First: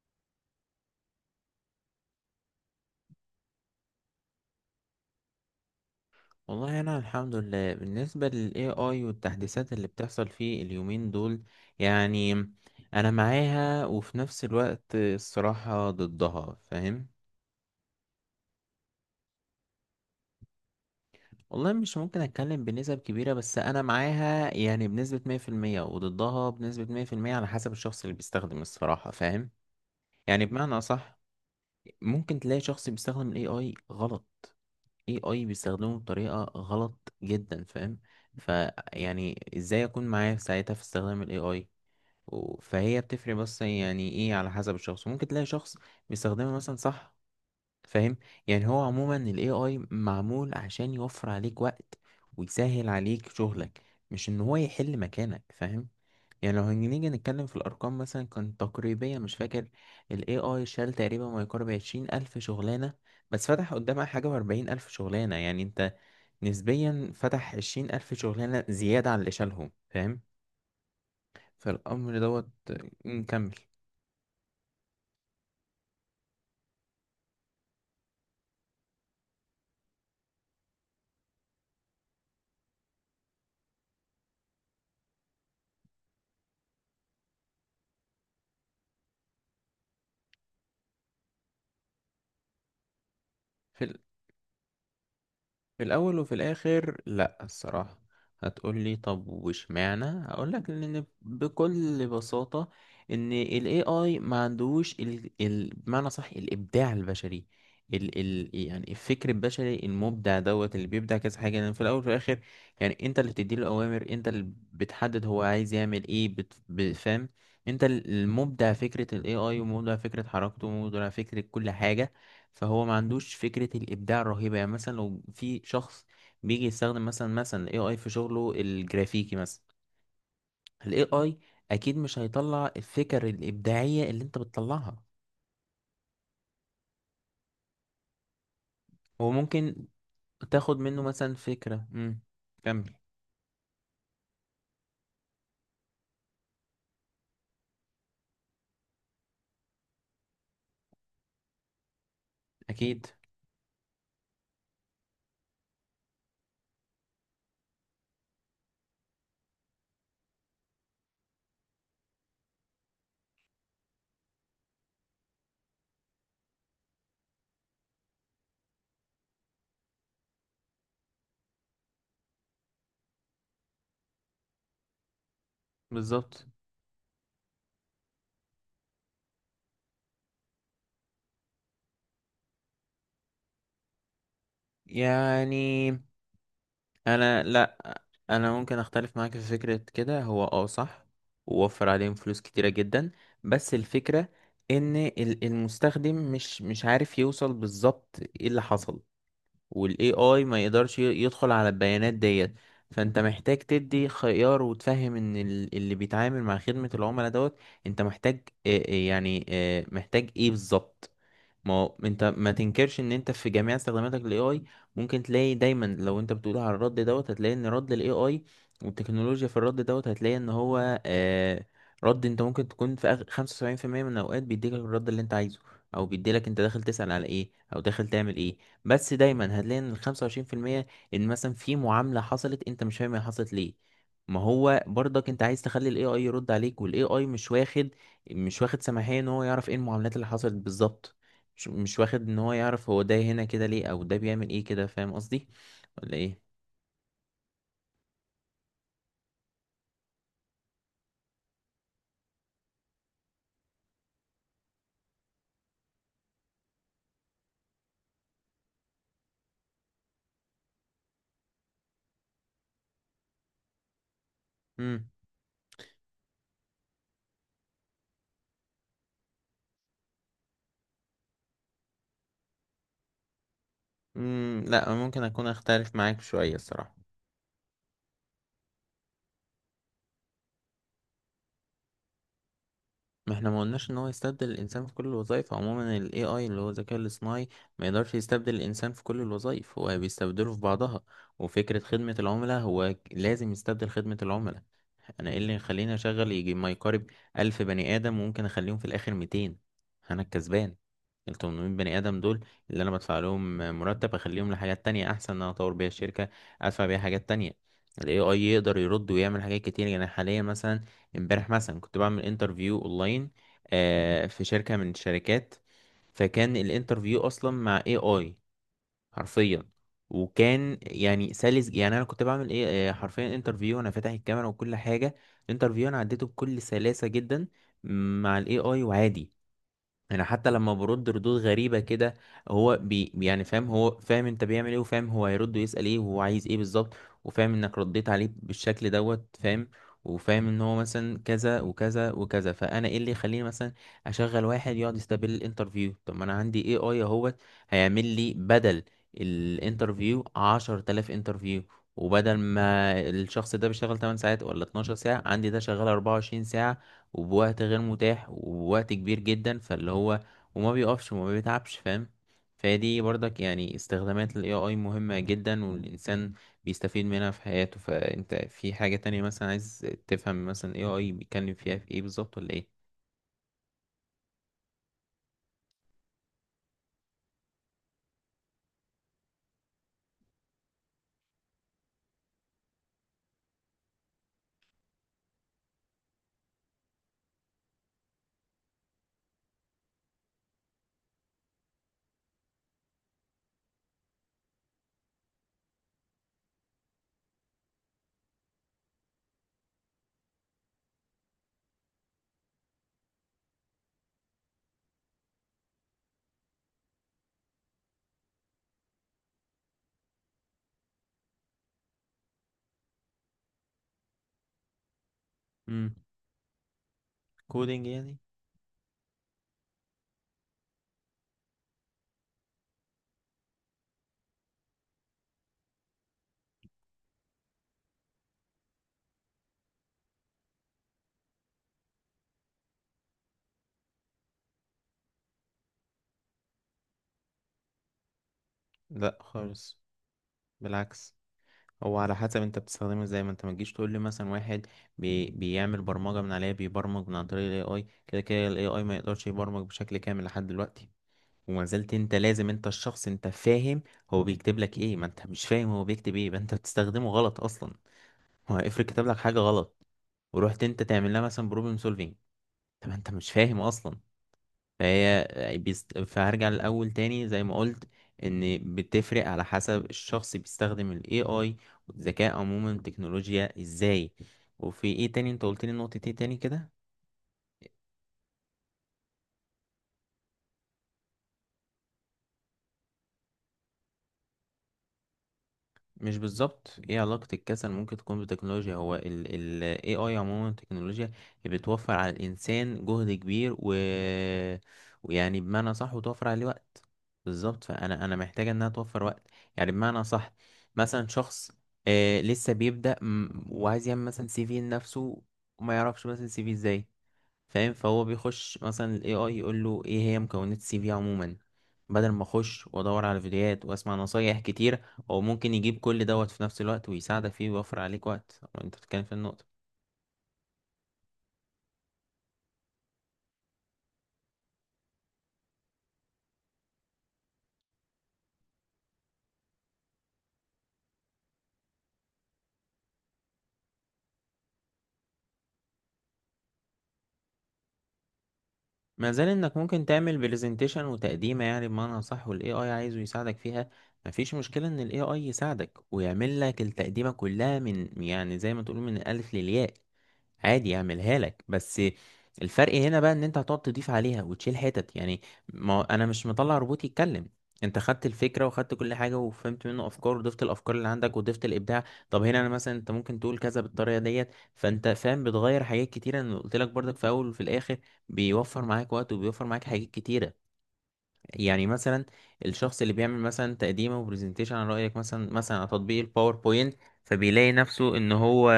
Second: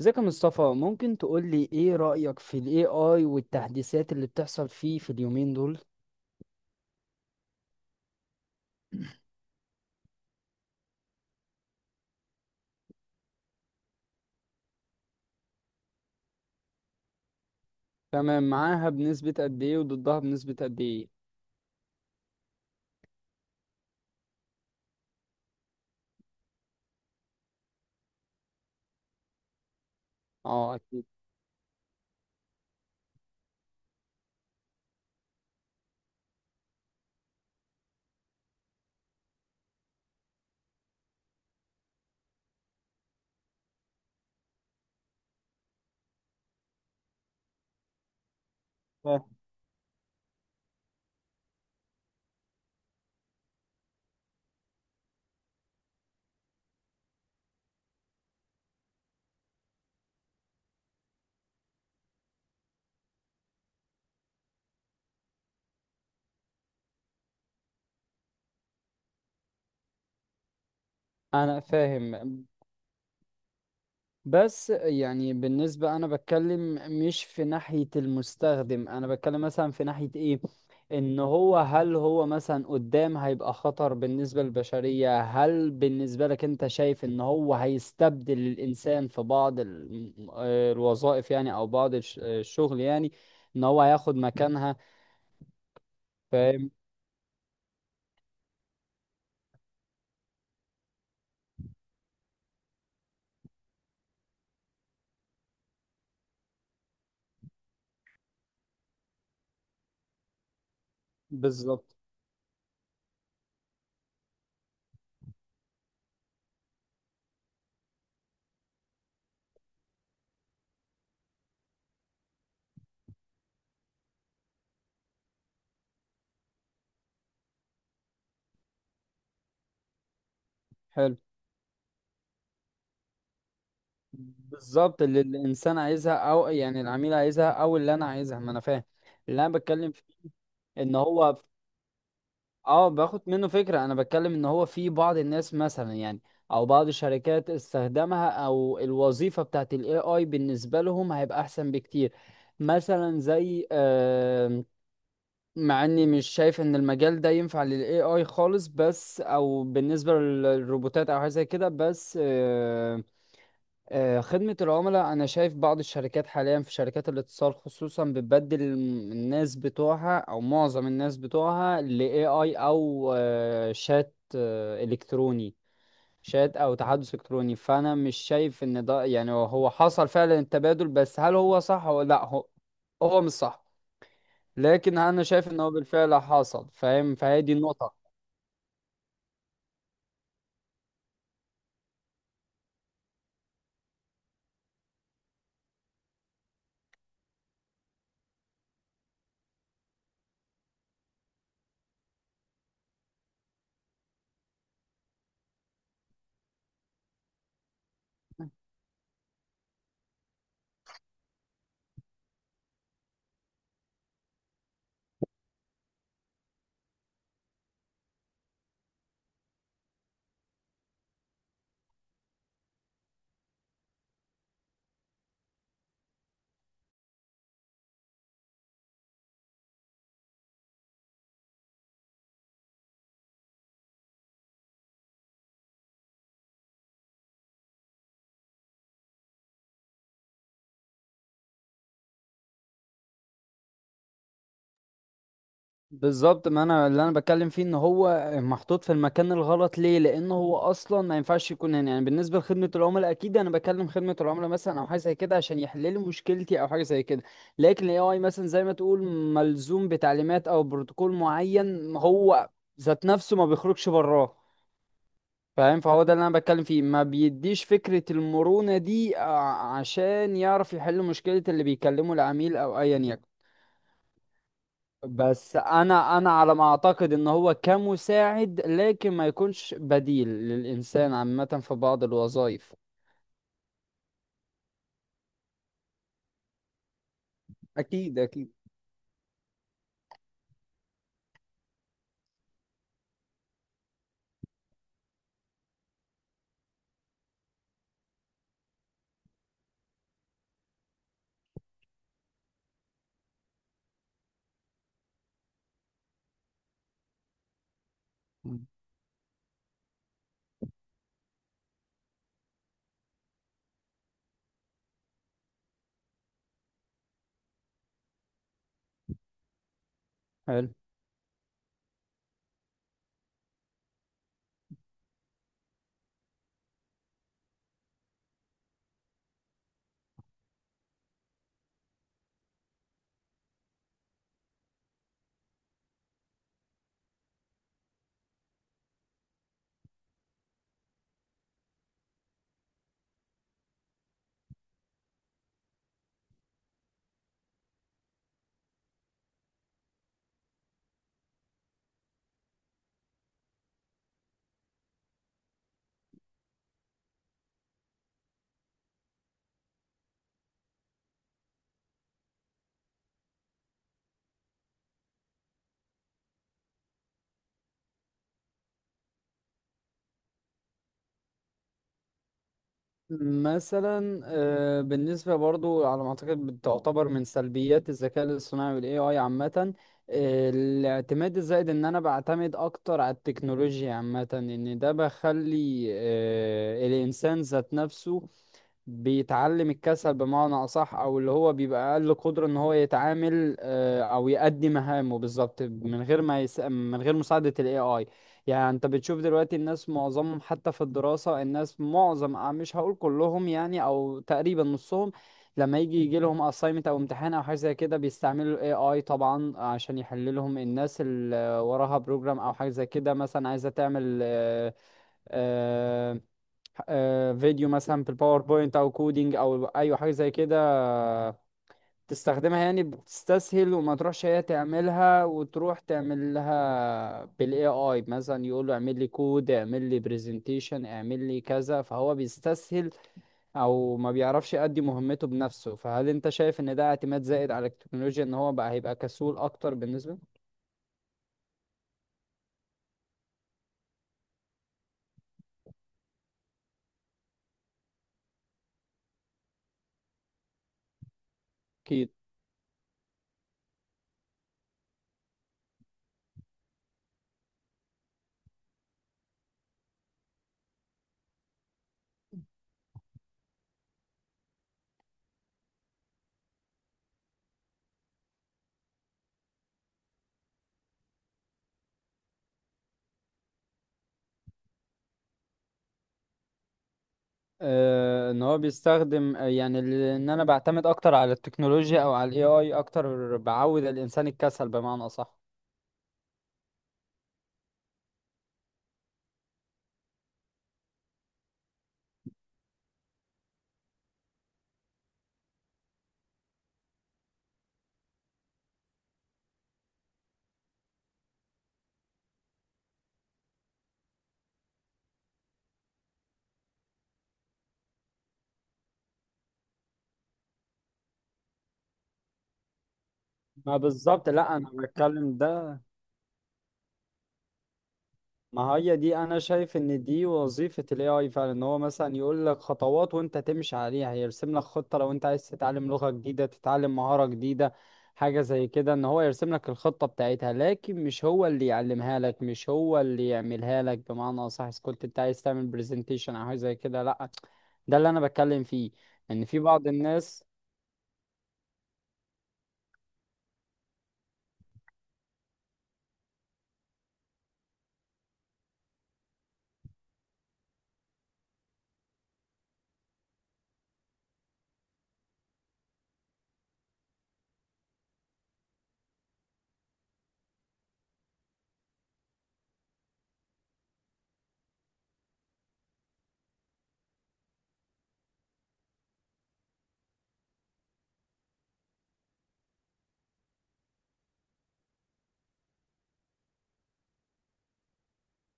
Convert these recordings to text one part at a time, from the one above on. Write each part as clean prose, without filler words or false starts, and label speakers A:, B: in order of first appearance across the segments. A: ازيك يا مصطفى؟ ممكن تقول لي ايه رأيك في ال AI والتحديثات اللي بتحصل فيه في اليومين دول؟
B: والله انا الحمد لله. بالنسبه لل AI والتحديثات اللي بتحصل فيه اليومين دول، يعني انا معاها وفي نفس الوقت الصراحه ضدها، فاهم؟
A: تمام، معاها بنسبة قد ايه وضدها بنسبة قد ايه؟
B: والله مش ممكن اتكلم بنسب كبيره، بس انا معاها يعني بنسبه 100% وضدها بنسبه 100% على حسب الشخص اللي بيستخدم، الصراحه فاهم. يعني
A: اه
B: بمعنى
A: اكيد.
B: اصح، ممكن تلاقي شخص بيستخدم ال AI غلط، AI بيستخدمه بطريقه غلط جدا، فاهم. فيعني ازاي اكون معاه في ساعتها في استخدام ال AI، فهي بتفرق، بس يعني ايه على حسب الشخص، ممكن تلاقي شخص بيستخدمها مثلا صح، فاهم. يعني هو عموما
A: اه
B: ال AI معمول عشان يوفر عليك وقت ويسهل عليك شغلك، مش ان هو يحل مكانك، فاهم. يعني لو هنيجي نتكلم في الارقام مثلا كان تقريبيا مش فاكر، ال AI شال تقريبا ما يقارب 20,000 شغلانة، بس فتح قدامها حاجة و40,000 شغلانة، يعني انت نسبيا فتح 20,000 شغلانة زيادة عن اللي شالهم، فاهم.
A: انا
B: فالامر
A: فاهم.
B: دوت، نكمل.
A: بس يعني بالنسبة أنا بتكلم، مش في ناحية المستخدم، أنا بتكلم مثلا في ناحية إيه، إن هو هل هو مثلا قدام هيبقى خطر بالنسبة للبشرية؟ هل بالنسبة لك أنت شايف إن هو هيستبدل الإنسان في بعض الوظائف يعني، أو بعض الشغل يعني، إن هو
B: في
A: هياخد مكانها؟
B: في الأول وفي
A: فاهم.
B: الآخر، لأ الصراحة. هتقولي طب واشمعنى؟ هقولك إن بكل بساطة إن ال AI ما عندوش ال بمعنى صح الإبداع البشري. ال يعني الفكر البشري المبدع دوت اللي بيبدع كذا حاجة، لأن في
A: بالظبط.
B: الأول وفي الآخر يعني أنت اللي بتديله الأوامر، أنت اللي بتحدد هو عايز يعمل إيه، بفهم. أنت المبدع فكرة ال AI، ومبدع فكرة حركته، ومبدع فكرة كل حاجة. فهو ما عندوش فكرة الإبداع الرهيبة، يعني مثلا لو في شخص بيجي يستخدم مثلا ال AI في شغله الجرافيكي، مثلا ال
A: حلو.
B: AI أكيد مش هيطلع الفكر الإبداعية اللي أنت بتطلعها.
A: بالظبط اللي الإنسان عايزها، أو يعني العميل عايزها، أو اللي أنا عايزها، ما أنا فاهم
B: هو
A: اللي أنا
B: ممكن
A: بتكلم فيه.
B: تاخد
A: ان
B: منه مثلا
A: هو
B: فكرة.
A: اه،
B: كمل.
A: باخد منه فكرة. انا بتكلم ان هو في بعض الناس مثلا يعني، او بعض الشركات استخدمها، او الوظيفة بتاعت الاي اي بالنسبة لهم هيبقى احسن بكتير.
B: أكيد
A: مثلا زي مع اني مش شايف ان المجال ده ينفع للاي اي خالص، بس او بالنسبة للروبوتات او حاجة زي كده. بس خدمة العملاء، أنا شايف بعض الشركات حاليا في شركات الاتصال خصوصا بتبدل الناس بتوعها، أو معظم الناس بتوعها، ل AI أو شات إلكتروني،
B: بالظبط.
A: شات أو تحدث إلكتروني. فأنا مش شايف إن ده يعني، هو حصل فعلا التبادل، بس هل هو صح ولا لأ؟ هو مش صح، لكن أنا شايف إن هو
B: يعني
A: بالفعل حصل، فاهم؟
B: انا
A: فهي دي
B: لا،
A: النقطة.
B: انا ممكن اختلف معاك في فكرة كده. هو صح، ووفر عليهم فلوس كتيرة جدا. بس الفكرة ان المستخدم مش عارف يوصل بالظبط ايه اللي حصل، والاي اي ما يقدرش يدخل على البيانات ديت. فانت محتاج تدي خيار وتفهم ان اللي بيتعامل مع خدمة العملاء دوت، انت محتاج يعني محتاج ايه بالظبط. ما هو انت ما تنكرش ان انت في جميع استخداماتك للاي اي، ممكن تلاقي دايما لو انت بتقول على الرد دوت هتلاقي ان رد الاي اي والتكنولوجيا في الرد دوت هتلاقي ان هو رد، انت ممكن تكون في آخر 75% من الاوقات بيديلك الرد اللي انت عايزه، او بيديلك انت داخل تسأل على ايه او داخل تعمل ايه. بس دايما هتلاقي ان ال25%، ان مثلا في معاملة حصلت انت مش فاهم هي حصلت ليه. ما هو برضك انت عايز تخلي الاي اي يرد عليك، والاي اي مش واخد سماحية ان هو يعرف ايه المعاملات اللي حصلت بالظبط، مش واخد ان هو يعرف هو ده هنا كده ليه، او ده بيعمل ايه كده، فاهم قصدي ولا ايه؟
A: بالظبط، ما انا اللي انا بتكلم فيه ان هو محطوط في المكان الغلط. ليه؟ لان هو اصلا ما ينفعش يكون هنا، يعني بالنسبه لخدمه العملاء اكيد انا بكلم خدمه العملاء مثلا او حاجه زي كده عشان يحللوا مشكلتي او حاجه زي كده. لكن الاي اي، مثلا زي ما تقول، ملزوم بتعليمات او بروتوكول معين، هو ذات نفسه ما بيخرجش براه،
B: امم
A: فاهم؟ فهو ده اللي انا بتكلم فيه، ما بيديش فكره المرونه دي عشان يعرف يحل مشكله اللي بيكلمه العميل او ايا يكن.
B: لا، ممكن اكون
A: بس
B: اختلف
A: انا
B: معاك
A: انا
B: شوية
A: على ما
B: الصراحة.
A: اعتقد ان هو كمساعد، لكن ما يكونش بديل للانسان عامة في بعض الوظائف.
B: ما احنا ما قلناش ان هو يستبدل الانسان في كل الوظائف. عموما ال AI اللي هو الذكاء الاصطناعي ما يقدرش
A: اكيد اكيد.
B: يستبدل الانسان في كل الوظائف، هو بيستبدله في بعضها. وفكرة خدمة العملاء هو لازم يستبدل خدمة العملاء. انا ايه اللي يخليني اشغل يجي ما يقارب 1,000 بني ادم وممكن اخليهم في الاخر 200؟ انا الكسبان، ال 800 بني ادم دول اللي انا بدفع لهم مرتب اخليهم لحاجات تانية احسن، ان انا اطور بيها الشركه، ادفع بيها حاجات تانية. الاي اي
A: مم.
B: يقدر يرد ويعمل حاجات كتير، يعني حاليا مثلا امبارح مثلا كنت بعمل انترفيو اونلاين في شركه من الشركات، فكان الانترفيو اصلا مع اي اي، حرفيا.
A: حلو.
B: وكان يعني سلس، يعني انا كنت بعمل ايه، حرفيا انترفيو، انا فاتح الكاميرا وكل حاجه. الانترفيو انا عديته بكل سلاسه جدا مع الاي اي، وعادي. انا حتى لما برد ردود غريبه كده، هو يعني فاهم، هو فاهم انت بيعمل ايه، وفاهم هو هيرد ويسال ايه، وهو عايز ايه بالظبط، وفاهم انك رديت عليه بالشكل دوت، فاهم. وفاهم ان هو مثلا كذا وكذا وكذا، فانا ايه اللي يخليني مثلا اشغل واحد يقعد يستقبل الانترفيو؟ طب ما انا عندي اي اي اهوت هيعمل لي بدل الانترفيو 10,000 انترفيو. وبدل ما الشخص ده بيشتغل 8 ساعات ولا 12 ساعة، عندي ده شغال 24 ساعة، وبوقت غير متاح، وبوقت كبير جدا، فاللي هو وما بيقفش وما بيتعبش، فاهم. فدي برضك يعني استخدامات ال AI مهمة جدا، والإنسان بيستفيد منها في حياته. فأنت في حاجة تانية مثلا عايز تفهم مثلا AI بيتكلم فيها في ايه بالظبط، ولا ايه؟
A: مثلا بالنسبة برضو على ما أعتقد بتعتبر من سلبيات الذكاء الاصطناعي وال AI عامة، الاعتماد الزائد، إن أنا بعتمد أكتر على التكنولوجيا عامة، إن ده بخلي الإنسان ذات نفسه بيتعلم الكسل بمعنى أصح، أو اللي هو بيبقى أقل قدرة إن هو يتعامل أو يأدي مهامه بالظبط من غير ما من غير مساعدة ال AI. يعني أنت بتشوف دلوقتي الناس معظمهم حتى في الدراسة، الناس معظم مش هقول كلهم يعني، أو تقريبا نصهم، لما يجي لهم assignment أو امتحان أو حاجة زي كده، بيستعملوا ال AI طبعا عشان يحل لهم. الناس اللي وراها بروجرام أو حاجة زي كده مثلا، عايزة تعمل
B: امم
A: آه، فيديو
B: كودينج
A: مثلا في
B: يعني؟
A: الباوربوينت او كودينج او ايوه حاجه زي كده، تستخدمها، يعني بتستسهل وما تروحش هي تعملها، وتروح تعمل لها بالاي اي مثلا، يقول له اعمل لي كود، اعمل لي برزنتيشن، اعمل لي كذا، فهو بيستسهل او ما بيعرفش يأدي مهمته بنفسه. فهل انت شايف ان ده اعتماد زائد على التكنولوجيا، ان هو بقى هيبقى
B: لا
A: كسول اكتر
B: خالص،
A: بالنسبه؟
B: بالعكس. هو على حسب انت بتستخدمه ازاي، ما انت ما تجيش تقول لي مثلا واحد بيعمل برمجة من عليها، بيبرمج من عن طريق ال AI، كده كده ال AI ما يقدرش يبرمج بشكل كامل لحد دلوقتي، وما زلت
A: اكيد.
B: انت لازم، انت الشخص، انت فاهم هو بيكتب لك ايه. ما انت مش فاهم هو بيكتب ايه، يبقى انت بتستخدمه غلط اصلا. هو افرض كتب لك حاجه غلط، ورحت انت تعمل لها مثلا بروبلم سولفينج، طب انت مش فاهم اصلا. فهي فهرجع للاول تاني زي ما قلت، ان بتفرق على حسب الشخص بيستخدم الاي اي والذكاء عموما التكنولوجيا ازاي. وفي ايه تاني انت قلت لي؟ نقطة ايه تاني كده؟
A: ان هو بيستخدم يعني ان انا بعتمد اكتر على التكنولوجيا او على الاي اي اكتر، بعود الانسان الكسل بمعنى اصح.
B: مش بالظبط، ايه علاقة الكسل ممكن تكون بالتكنولوجيا؟ هو ال AI عموما التكنولوجيا بتوفر على الإنسان جهد كبير ويعني بمعنى صح وتوفر عليه وقت. بالظبط، فأنا محتاجة إنها توفر وقت، يعني بمعنى صح. مثلا شخص لسه بيبدأ وعايز يعمل مثلا سي في لنفسه، وما يعرفش مثلا سي في ازاي، فاهم. فهو بيخش مثلا ال AI يقول له ايه هي مكونات السي في عموما، بدل ما اخش وادور على فيديوهات
A: ما
B: واسمع
A: بالظبط.
B: نصايح
A: لا انا
B: كتير. هو
A: بتكلم
B: ممكن
A: ده.
B: يجيب كل دوت في نفس الوقت ويساعدك فيه ويوفر عليك وقت.
A: ما
B: انت
A: هي
B: بتتكلم في
A: دي، انا
B: النقطة.
A: شايف ان دي وظيفة الاي اي فعلا، ان هو مثلا يقول لك خطوات وانت تمشي عليها، يرسم لك خطة لو انت عايز تتعلم لغة جديدة، تتعلم مهارة جديدة حاجة زي كده، ان هو يرسم لك الخطة بتاعتها، لكن مش هو اللي يعلمها لك، مش هو اللي يعملها لك بمعنى اصح، إذا كنت انت عايز تعمل برزنتيشن او حاجة زي كده، لا. ده اللي انا بتكلم فيه،
B: ما زال
A: ان
B: انك
A: في
B: ممكن
A: بعض
B: تعمل
A: الناس.
B: برزنتيشن وتقديمه، يعني بمعنى صح، والاي اي عايزه يساعدك فيها. مفيش مشكله ان الاي اي يساعدك ويعمل لك التقديمه كلها، من يعني زي ما تقول من الالف للياء، عادي يعملها لك. بس الفرق هنا بقى ان انت هتقعد تضيف عليها وتشيل حتت، يعني ما انا مش مطلع روبوت يتكلم. انت خدت الفكره، وخدت كل حاجه، وفهمت منه افكار، وضفت الافكار اللي عندك، وضفت الابداع. طب هنا انا مثلا، انت ممكن تقول كذا بالطريقه ديت، فانت فاهم بتغير حاجات كتيره. انا قلت لك برضك، في اول وفي الاخر بيوفر معاك وقت وبيوفر معاك حاجات كتيرة. يعني مثلا الشخص اللي بيعمل مثلا تقديمه وبرزنتيشن عن رأيك، مثلا على تطبيق الباوربوينت، فبيلاقي نفسه ان هو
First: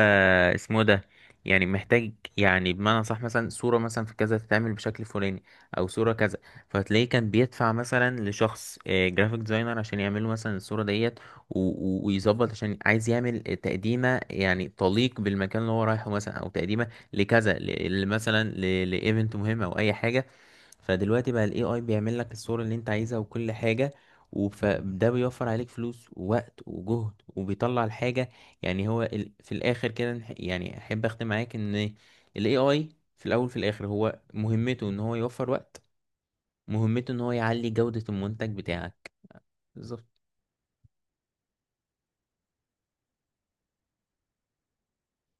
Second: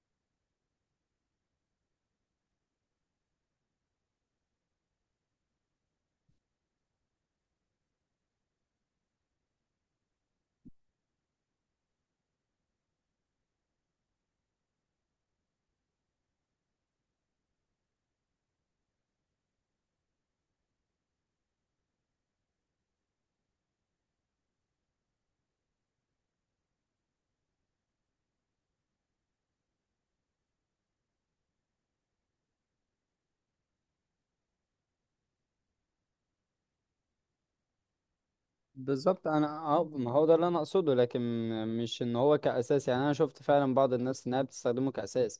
B: اسمه إيه ده، يعني محتاج يعني بمعنى صح مثلا صورة مثلا في كذا تتعمل بشكل فلاني، او صورة كذا. فتلاقيه كان بيدفع مثلا لشخص جرافيك ديزاينر عشان يعمل له مثلا الصورة ديت، و- ويظبط عشان عايز يعمل تقديمة يعني تليق بالمكان اللي هو رايحه، مثلا او تقديمة لكذا مثلا لايفنت مهم، او اي حاجة. فدلوقتي بقى الاي اي بيعمل لك الصورة اللي انت عايزها وكل حاجة، وده بيوفر عليك فلوس ووقت وجهد وبيطلع الحاجة. يعني هو في الاخر كده يعني احب اختم معاك ان الاي اي في الاول في الاخر هو مهمته ان هو يوفر وقت، مهمته ان هو يعلي جودة المنتج بتاعك.
A: بالظبط. انا اه،
B: بالظبط.
A: ما هو ده اللي انا اقصده، لكن مش ان هو كاساس، يعني انا شفت فعلا بعض الناس انها بتستخدمه كاساس،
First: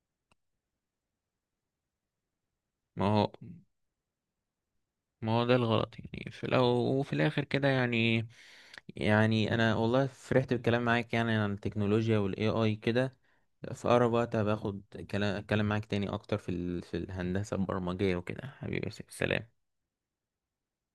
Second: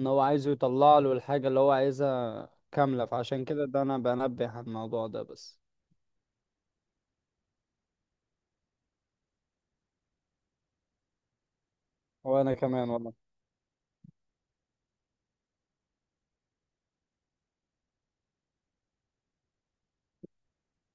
A: ان هو عايزه يطلع له الحاجه اللي هو عايزها
B: ما
A: كامله،
B: هو
A: فعشان كده ده انا بنبه على الموضوع ده
B: ما هو ده
A: بس.
B: الغلط، يعني في الأول وفي الآخر كده، يعني. يعني أنا والله فرحت بالكلام معاك، يعني عن التكنولوجيا وال
A: وانا
B: AI
A: كمان والله.
B: كده. في أقرب وقت هباخد كلام أتكلم معاك تاني أكتر في في الهندسة البرمجية وكده. حبيبي يا يوسف، سلام.